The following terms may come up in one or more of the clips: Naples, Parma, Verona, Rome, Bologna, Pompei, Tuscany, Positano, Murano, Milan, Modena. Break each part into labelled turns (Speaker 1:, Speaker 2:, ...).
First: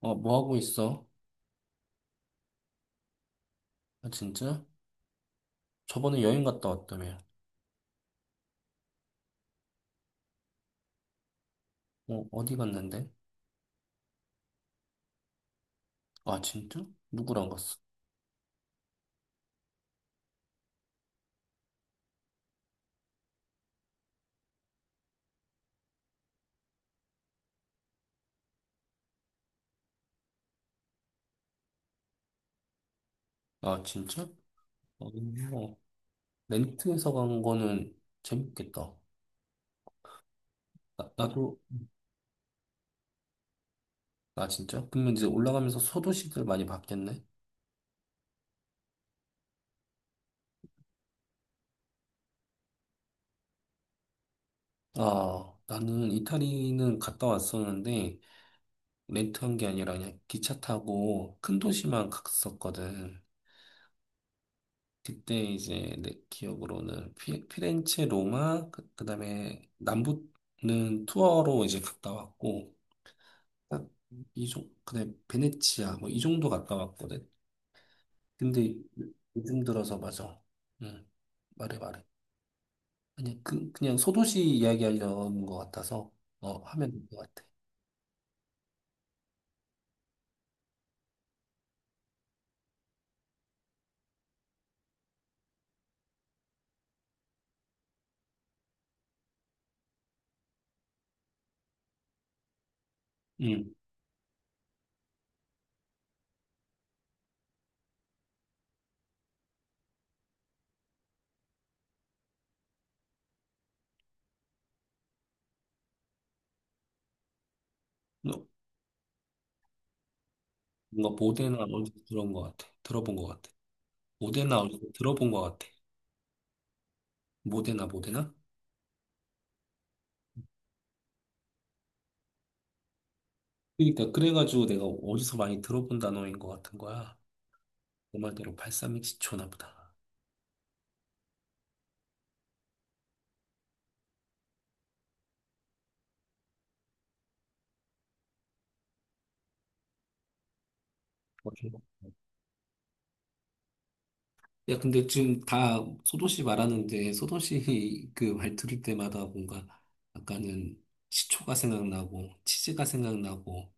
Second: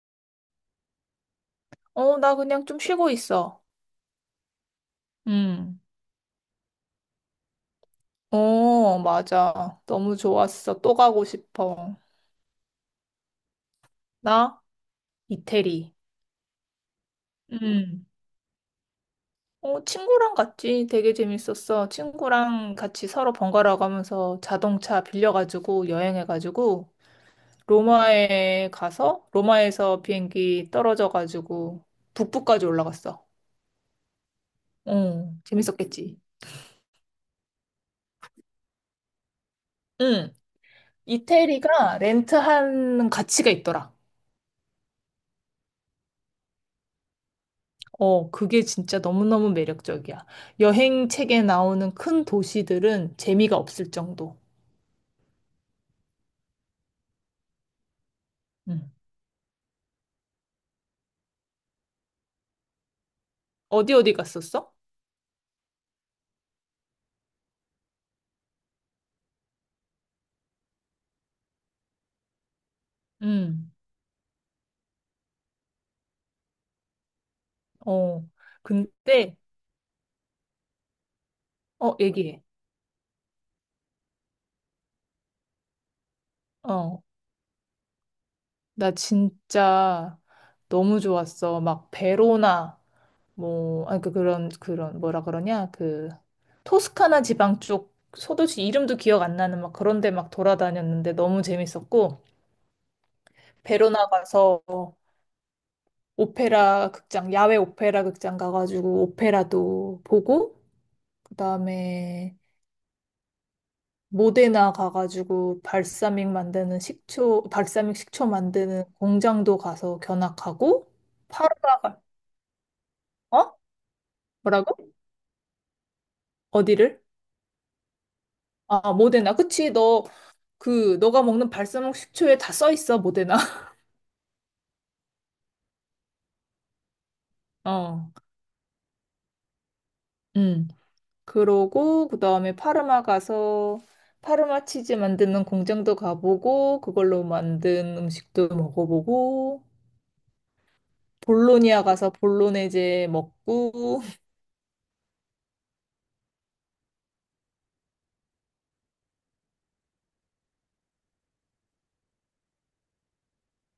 Speaker 1: 어, 뭐 하고 있어?
Speaker 2: 어, 나 그냥 좀 쉬고 있어.
Speaker 1: 아, 진짜?
Speaker 2: 음.
Speaker 1: 저번에 여행 갔다 왔다며.
Speaker 2: 어, 맞아. 너무 좋았어. 또 가고 싶어.
Speaker 1: 어, 어디 갔는데?
Speaker 2: 나? 이태리.
Speaker 1: 아, 진짜? 누구랑 갔어?
Speaker 2: 음. 어, 친구랑 갔지. 되게 재밌었어. 친구랑 같이 서로 번갈아 가면서 자동차 빌려가지고 여행해가지고 로마에 가서 로마에서 비행기 떨어져가지고 북부까지 올라갔어.
Speaker 1: 아, 진짜? 어,
Speaker 2: 어,
Speaker 1: 어,
Speaker 2: 재밌었겠지.
Speaker 1: 렌트해서 간 거는 재밌겠다.
Speaker 2: 음.
Speaker 1: 나도,
Speaker 2: 이태리가 렌트하는 가치가 있더라.
Speaker 1: 아, 진짜? 그러면 이제 올라가면서 소도시들 많이 봤겠네?
Speaker 2: 어, 그게 진짜 너무너무 매력적이야. 여행 책에 나오는 큰 도시들은 재미가 없을 정도.
Speaker 1: 아, 나는 이탈리는 갔다 왔었는데,
Speaker 2: 음.
Speaker 1: 렌트한 게 아니라 그냥 기차 타고 큰 도시만 갔었거든.
Speaker 2: 어디 어디 갔었어?
Speaker 1: 그때 이제 내 기억으로는 피렌체, 로마, 그다음에 남부는 투어로 이제 갔다 왔고
Speaker 2: 응.
Speaker 1: 딱이 정, 그다음에 베네치아 뭐 이 정도 갔다 왔거든.
Speaker 2: 어,
Speaker 1: 근데 요-
Speaker 2: 근데,
Speaker 1: 요즘 들어서 맞아. 응. 말해
Speaker 2: 어,
Speaker 1: 말해.
Speaker 2: 얘기해.
Speaker 1: 그냥 소도시 이야기하려는 것 같아서 어 하면
Speaker 2: 어,
Speaker 1: 될 것 같아.
Speaker 2: 나 진짜 너무 좋았어. 막 베로나, 뭐, 아, 그, 그런, 그런, 뭐라 그러냐, 그, 토스카나 지방 쪽, 소도시 이름도 기억 안 나는 막 그런 데 막 돌아다녔는데 너무 재밌었고,
Speaker 1: 응.
Speaker 2: 베로나 가서 오페라 극장, 야외 오페라 극장 가가지고 오페라도 보고, 그다음에 모데나 가가지고 발사믹 만드는 식초, 발사믹 식초
Speaker 1: 너-
Speaker 2: 만드는 공장도 가서 견학하고,
Speaker 1: 뭔가 모데나
Speaker 2: 파르마
Speaker 1: 어디서
Speaker 2: 가,
Speaker 1: 들어온 것 같아. 들어본 것 같아.
Speaker 2: 어?
Speaker 1: 모데나 어디서
Speaker 2: 뭐라고?
Speaker 1: 들어본 것 같아.
Speaker 2: 어디를?
Speaker 1: 모데나 모데나?
Speaker 2: 아, 모데나. 그치, 너, 그, 너가 먹는 발사믹 식초에 다 써 있어, 모데나.
Speaker 1: 그러니까 그래가지고 내가 어디서 많이 들어본 단어인 것 같은 거야.
Speaker 2: 어,
Speaker 1: 그 말대로 팔삼이시초나 보다.
Speaker 2: 음. 그러고 그다음에 파르마 가서 파르마 치즈 만드는 공장도 가보고 그걸로 만든 음식도 먹어보고
Speaker 1: 어, 좀-
Speaker 2: 볼로니아 가서 볼로네제 먹고
Speaker 1: 야, 근데 지금 다 소도 씨 말하는데 소도 씨그 말 들을 때마다 뭔가 아까는 시초가 생각나고 치즈가 생각나고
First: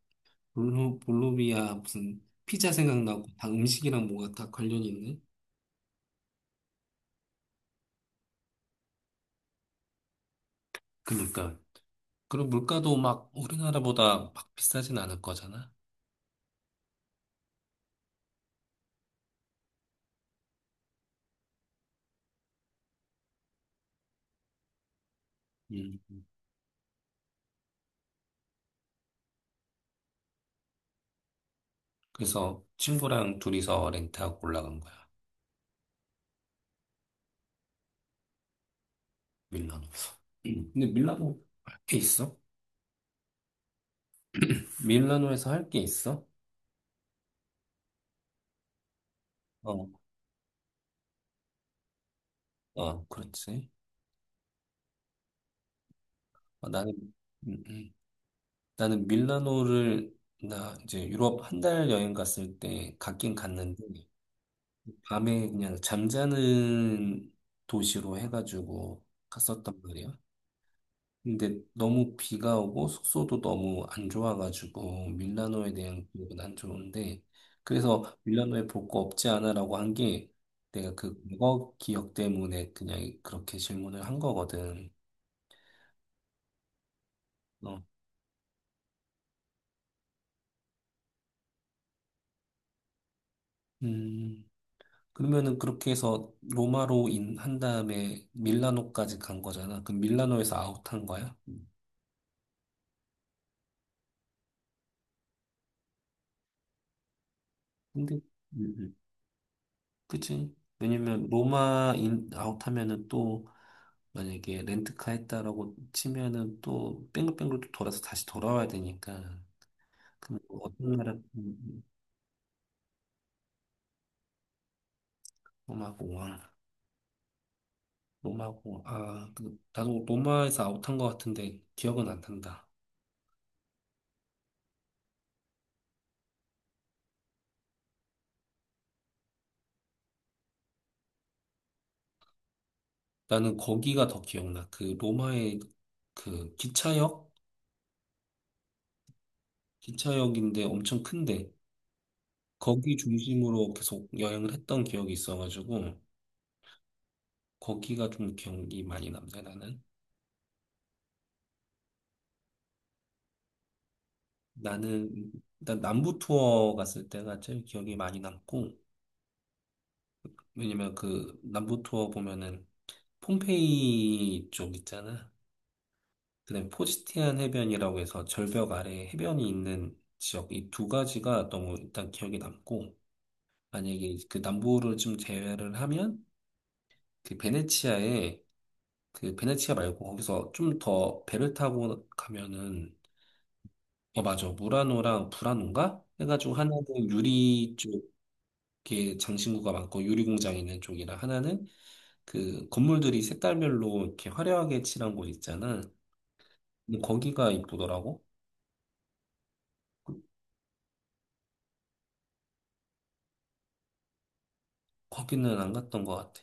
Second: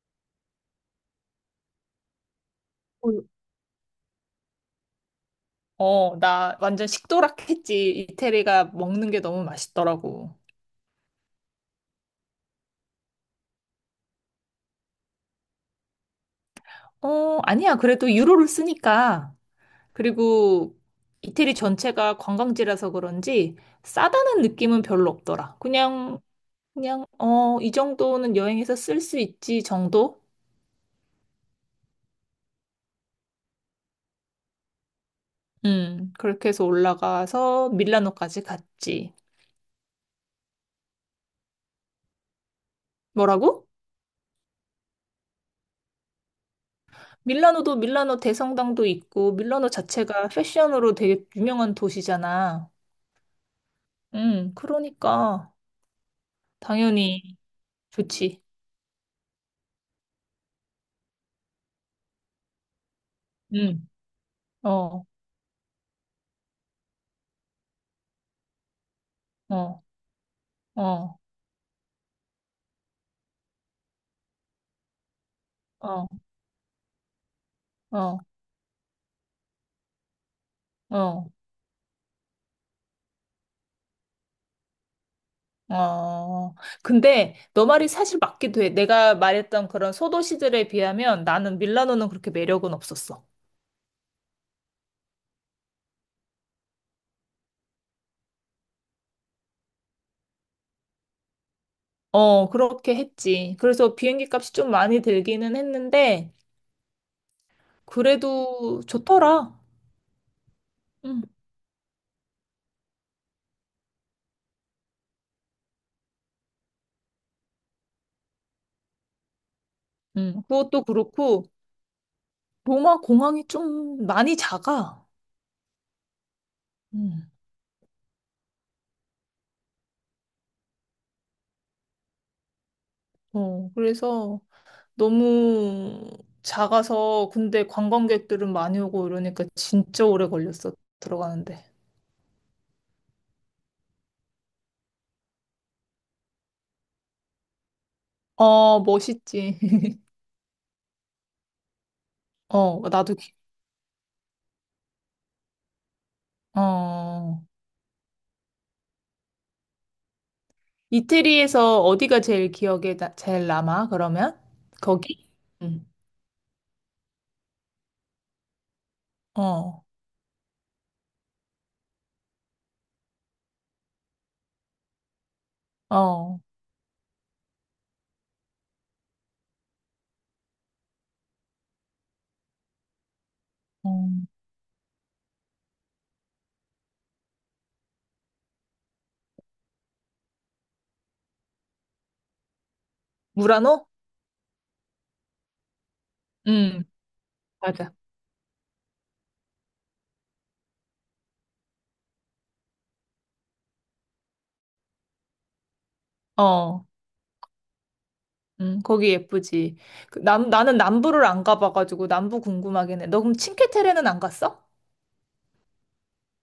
Speaker 1: 볼로비아 무슨 피자
Speaker 2: 어,
Speaker 1: 생각나고 다 음식이랑 뭐가 다 관련이 있네.
Speaker 2: 어, 나 완전 식도락했지. 이태리가 먹는 게 너무 맛있더라고.
Speaker 1: 그니까. 그리고 물가도 막 우리나라보다 막 비싸진 않을 거잖아.
Speaker 2: 어, 아니야. 그래도 유로를 쓰니까. 그리고 이태리 전체가 관광지라서 그런지 싸다는 느낌은 별로 없더라.
Speaker 1: 음.
Speaker 2: 그냥, 그냥, 어, 이 정도는 여행에서 쓸 수 있지 정도?
Speaker 1: 그래서 친구랑 둘이서 렌트하고 올라간 거야.
Speaker 2: 그렇게 해서 올라가서 밀라노까지 갔지.
Speaker 1: 밀라노. 근데 밀라노 할게 있어?
Speaker 2: 뭐라고?
Speaker 1: 밀라노에서 할게 있어?
Speaker 2: 밀라노도 밀라노 대성당도 있고, 밀라노
Speaker 1: 어,
Speaker 2: 자체가 패션으로 되게 유명한 도시잖아.
Speaker 1: 어, 그렇지.
Speaker 2: 그러니까,
Speaker 1: 어, 나는,
Speaker 2: 당연히
Speaker 1: 음, 음.
Speaker 2: 좋지.
Speaker 1: 나는 밀라노를, 나 이제 유럽 한 달 여행 갔을 때 갔긴 갔는데,
Speaker 2: 음, 어,
Speaker 1: 밤에 그냥 잠자는 도시로 해가지고 갔었단
Speaker 2: 어,
Speaker 1: 말이야.
Speaker 2: 어,
Speaker 1: 근데 너무 비가 오고 숙소도 너무 안 좋아가지고 밀라노에
Speaker 2: 어,
Speaker 1: 대한 기억은 안 좋은데 그래서
Speaker 2: 어,
Speaker 1: 밀라노에 볼 거 없지 않아라고 한 게 내가 그
Speaker 2: 어.
Speaker 1: 과거 기억 때문에 그냥 그렇게 질문을 한 거거든.
Speaker 2: 어, 근데 너
Speaker 1: 어.
Speaker 2: 말이 사실 맞기도 해. 내가 말했던 그런 소도시들에 비하면 나는 밀라노는 그렇게 매력은 없었어.
Speaker 1: 음 그러면은 그렇게 해서 로마로 인한 다음에 밀라노까지 간 거잖아. 그럼 밀라노에서 아웃한 거야? 음.
Speaker 2: 어, 그렇게 했지. 그래서 비행기 값이 좀 많이 들기는 했는데,
Speaker 1: 근데 음,
Speaker 2: 그래도
Speaker 1: 음.
Speaker 2: 좋더라.
Speaker 1: 그치?
Speaker 2: 응,
Speaker 1: 왜냐면 로마 인 아웃하면은 또 만약에 렌트카 했다라고 치면은 또 뺑글뺑글 또 돌아서 다시 돌아와야 되니까 그럼
Speaker 2: 응,
Speaker 1: 뭐
Speaker 2: 그것도
Speaker 1: 어떤 나라
Speaker 2: 그렇고 로마 공항이 좀 많이 작아.
Speaker 1: 로마고 와.
Speaker 2: 응.
Speaker 1: 로마고 아 그, 나도 로마에서 아웃한 것 같은데 기억은 안 난다
Speaker 2: 어, 그래서 너무 작아서 근데 관광객들은 많이 오고 이러니까 진짜 오래 걸렸어 들어가는데.
Speaker 1: 나는 거기가 더 기억나 그 로마의 그 기차역
Speaker 2: 어, 멋있지.
Speaker 1: 기차역인데 엄청 큰데
Speaker 2: 어,
Speaker 1: 거기
Speaker 2: 나도 기-
Speaker 1: 중심으로 계속 여행을 했던 기억이 있어가지고
Speaker 2: 어.
Speaker 1: 거기가 좀 기억이 많이 남네 나는
Speaker 2: 이태리에서 어디가 제일 제일 남아? 그러면 거기?
Speaker 1: 나는 일단
Speaker 2: 응.
Speaker 1: 남부 투어 갔을 때가 제일 기억이 많이 남고
Speaker 2: 어.
Speaker 1: 왜냐면 그 남부 투어 보면은 폼페이 쪽 있잖아.
Speaker 2: 어.
Speaker 1: 그다음에 포지티안 해변이라고 해서 절벽 아래 해변이 있는 지역 이 두 가지가 너무 일단 기억에 남고
Speaker 2: 어,
Speaker 1: 만약에 그 남부를 좀 제외를 하면 그 베네치아에 그 베네치아 말고 거기서 좀 더 배를 타고 가면은
Speaker 2: 무라노?
Speaker 1: 어 맞아 무라노랑 불라노인가 해가지고
Speaker 2: 응,
Speaker 1: 하나는 유리
Speaker 2: 맞아.
Speaker 1: 쪽에 장신구가 많고 유리 공장 있는 쪽이라 하나는 그 건물들이 색깔별로 이렇게 화려하게 칠한 곳 있잖아.
Speaker 2: 어.
Speaker 1: 근데 거기가 이쁘더라고.
Speaker 2: 거기 예쁘지. 그 남, 나는 남부를 안 가봐가지고 남부 궁금하긴 해. 너 그럼 칭케테레는 안 갔어?
Speaker 1: 거기는 안 갔던 것 같아.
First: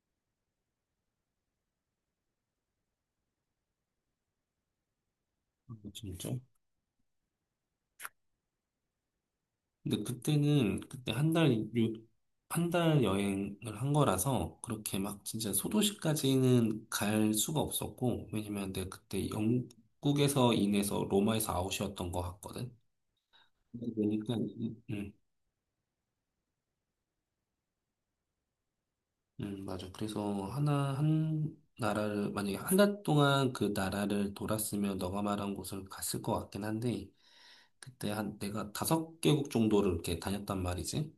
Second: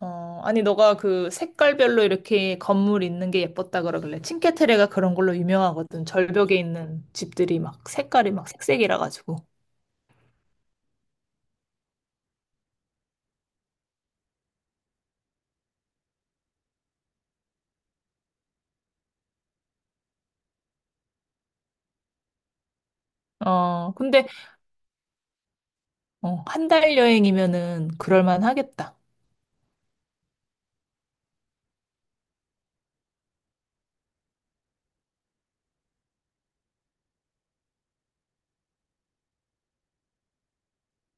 Speaker 2: 어, 아니, 너가 그 색깔별로 이렇게 건물 있는 게 예뻤다 그러길래. 칭케테레가 그런 걸로 유명하거든.
Speaker 1: 진짜.
Speaker 2: 절벽에 있는 집들이 막 색깔이 막 색색이라 가지고.
Speaker 1: 근데 그때는 그때 한 달, 한 달 여행을 한 거라서 그렇게 막 진짜 소도시까지는 갈 수가 없었고, 왜냐면 내가 그때 영국에서 인해서 로마에서 아웃이었던 것 같거든.
Speaker 2: 어, 근데,
Speaker 1: 그러니까,
Speaker 2: 어, 한 달 여행이면은 그럴만 하겠다.
Speaker 1: 맞아. 그래서 한 나라를, 만약에 한 달 동안 그 나라를 돌았으면 너가 말한 곳을 갔을 것 같긴 한데, 그때 한 내가 다섯 개국 정도를 이렇게 다녔단 말이지.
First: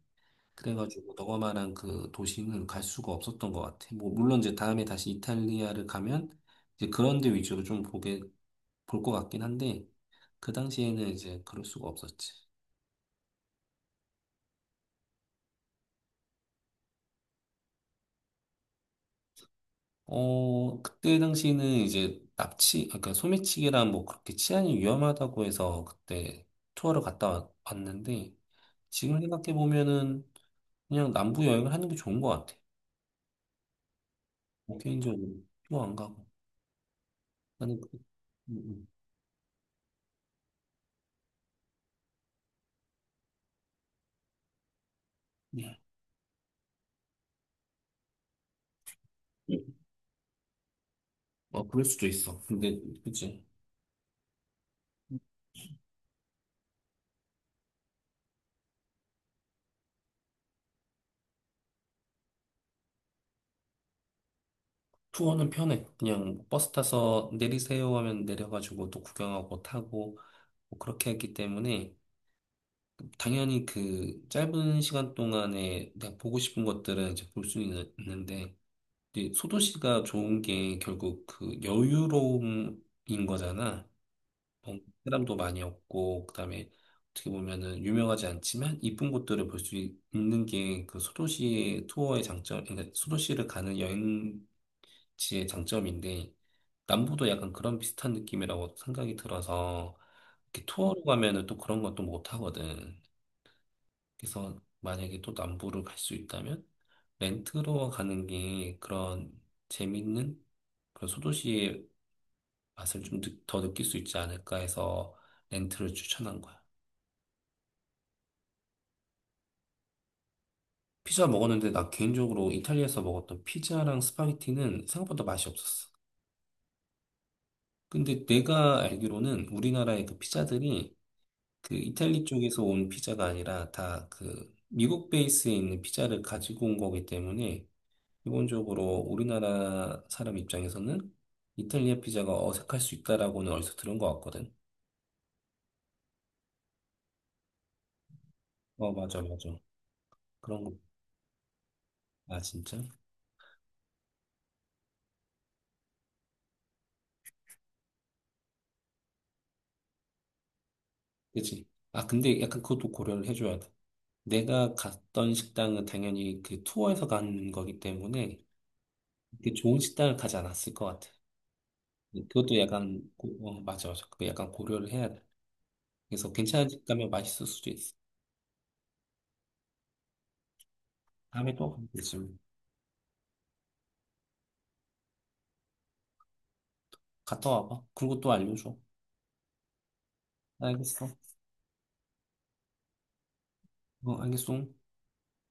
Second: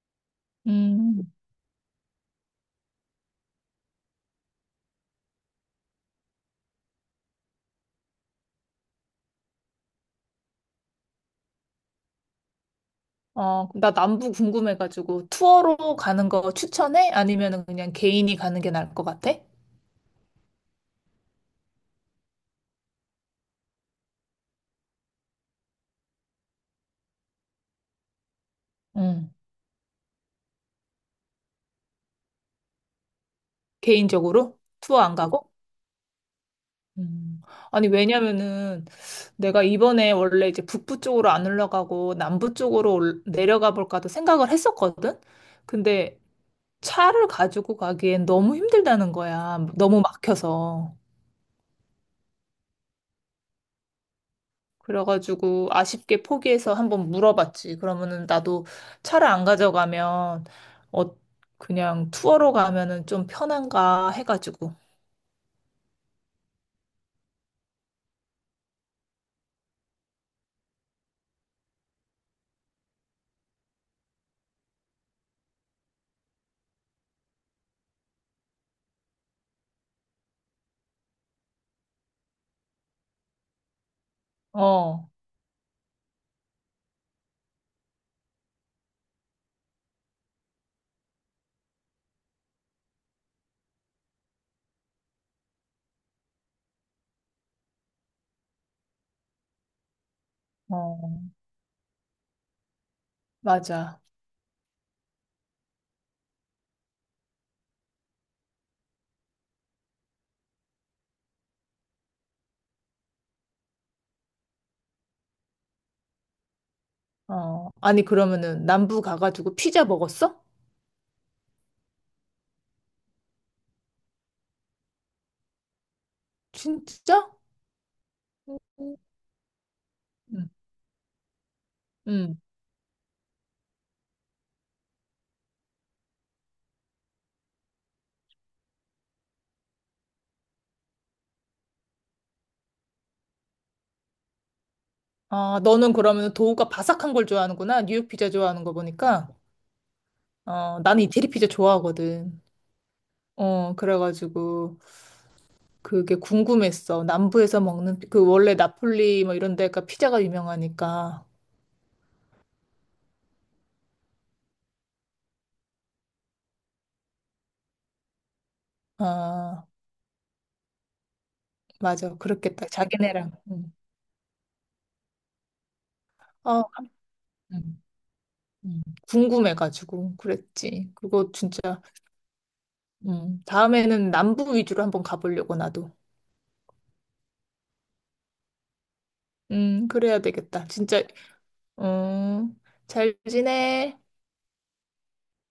Speaker 1: 그래가지고
Speaker 2: 음.
Speaker 1: 너가 말한 그 도시는 갈 수가 없었던 것 같아. 뭐, 물론 이제 다음에 다시 이탈리아를 가면 이제 그런 데 위주로 좀 보게, 볼 것 같긴 한데, 그 당시에는 이제 그럴 수가 없었지.
Speaker 2: 어, 나 남부 궁금해가지고 투어로 가는 거 추천해? 아니면은 그냥 개인이 가는 게 나을 것 같아?
Speaker 1: 어, 그때 당시에는 이제 납치, 아까 소매치기랑 뭐 그렇게 치안이 위험하다고 해서 그때 투어를 갔다 왔는데 지금
Speaker 2: 응.
Speaker 1: 생각해 보면은 그냥 남부 여행을 하는 게 좋은 것 같아.
Speaker 2: 개인적으로?
Speaker 1: 뭐
Speaker 2: 투어 안
Speaker 1: 개인적으로
Speaker 2: 가고?
Speaker 1: 투어 안 가고
Speaker 2: 음.
Speaker 1: 나는
Speaker 2: 아니,
Speaker 1: 그-
Speaker 2: 왜냐면은
Speaker 1: 음,
Speaker 2: 내가 이번에 원래 이제 북부 쪽으로 안 올라가고 남부 쪽으로 내려가 볼까도 생각을 했었거든?
Speaker 1: 음.
Speaker 2: 근데 차를 가지고 가기엔 너무 힘들다는
Speaker 1: 음.
Speaker 2: 거야. 너무 막혀서.
Speaker 1: 어, 그럴 수도 있어. 근데 그치
Speaker 2: 그래가지고 아쉽게 포기해서 한번 물어봤지. 그러면은 나도 차를 안 가져가면 어, 그냥 투어로 가면은 좀 편한가 해가지고.
Speaker 1: 투어는 편해. 그냥 버스 타서 내리세요 하면 내려가지고 또 구경하고 타고 뭐 그렇게 했기 때문에. 당연히 그 짧은 시간 동안에 내가 보고 싶은 것들은 이제 볼 수 있는데, 이제 소도시가 좋은 게 결국 그 여유로움인 거잖아. 뭐
Speaker 2: 어,
Speaker 1: 사람도 많이 없고, 그다음에 어떻게 보면은 유명하지 않지만 이쁜 곳들을 볼 수 있는 게 그 소도시의 투어의 장점, 그러니까 소도시를 가는 여행지의 장점인데, 남부도 약간 그런 비슷한 느낌이라고 생각이 들어서, 이렇게
Speaker 2: 어,
Speaker 1: 투어로 가면은 또 그런 것도 못 하거든.
Speaker 2: 맞아.
Speaker 1: 그래서 만약에 또 남부를 갈 수 있다면 렌트로 가는 게 그런 재밌는 그런 소도시의 맛을 좀 더 느낄 수 있지 않을까 해서 렌트를 추천한 거야.
Speaker 2: 어, 아니, 그러면은 남부 가가지고 피자 먹었어?
Speaker 1: 피자 먹었는데 나 개인적으로 이탈리아에서 먹었던 피자랑 스파게티는 생각보다 맛이 없었어.
Speaker 2: 진짜?
Speaker 1: 근데 내가 알기로는 우리나라의 그
Speaker 2: 음.
Speaker 1: 피자들이 그 이탈리
Speaker 2: 음.
Speaker 1: 쪽에서 온 피자가 아니라 다 그 미국 베이스에 있는 피자를 가지고 온 거기 때문에 기본적으로 우리나라 사람 입장에서는 이탈리아 피자가 어색할 수 있다라고는 어디서 들은 것 같거든.
Speaker 2: 아, 너는 그러면 도우가 바삭한 걸 좋아하는구나. 뉴욕 피자 좋아하는 거
Speaker 1: 어, 맞아,
Speaker 2: 보니까.
Speaker 1: 맞아. 그런 거.
Speaker 2: 어, 나는 이태리 피자
Speaker 1: 아,
Speaker 2: 좋아하거든.
Speaker 1: 진짜?
Speaker 2: 어, 그래가지고 그게 궁금했어. 남부에서 먹는 그 원래 나폴리 뭐 이런 데가 피자가 유명하니까.
Speaker 1: 그치? 아, 근데 약간 그것도 고려를 해줘야 돼. 내가 갔던 식당은 당연히 그 투어에서 간 거기 때문에 그
Speaker 2: 아,
Speaker 1: 좋은 식당을 가지 않았을 것 같아.
Speaker 2: 맞아.
Speaker 1: 그것도
Speaker 2: 그렇겠다.
Speaker 1: 약간,
Speaker 2: 자기네랑.
Speaker 1: 어,
Speaker 2: 음.
Speaker 1: 맞아, 맞아. 그거 약간 고려를 해야 돼. 그래서
Speaker 2: 어,
Speaker 1: 괜찮은 집 가면 맛있을 수도
Speaker 2: 음.
Speaker 1: 있어.
Speaker 2: 음. 궁금해가지고 그랬지. 그거
Speaker 1: 다음에 또
Speaker 2: 진짜
Speaker 1: 가면 되지.
Speaker 2: 다음에는 남부 위주로 한번 가보려고 나도.
Speaker 1: 갔다 와봐. 그리고 또 알려줘.
Speaker 2: 그래야 되겠다. 진짜
Speaker 1: 알겠어.
Speaker 2: 음, 잘 지내?
Speaker 1: 어, 알겠어.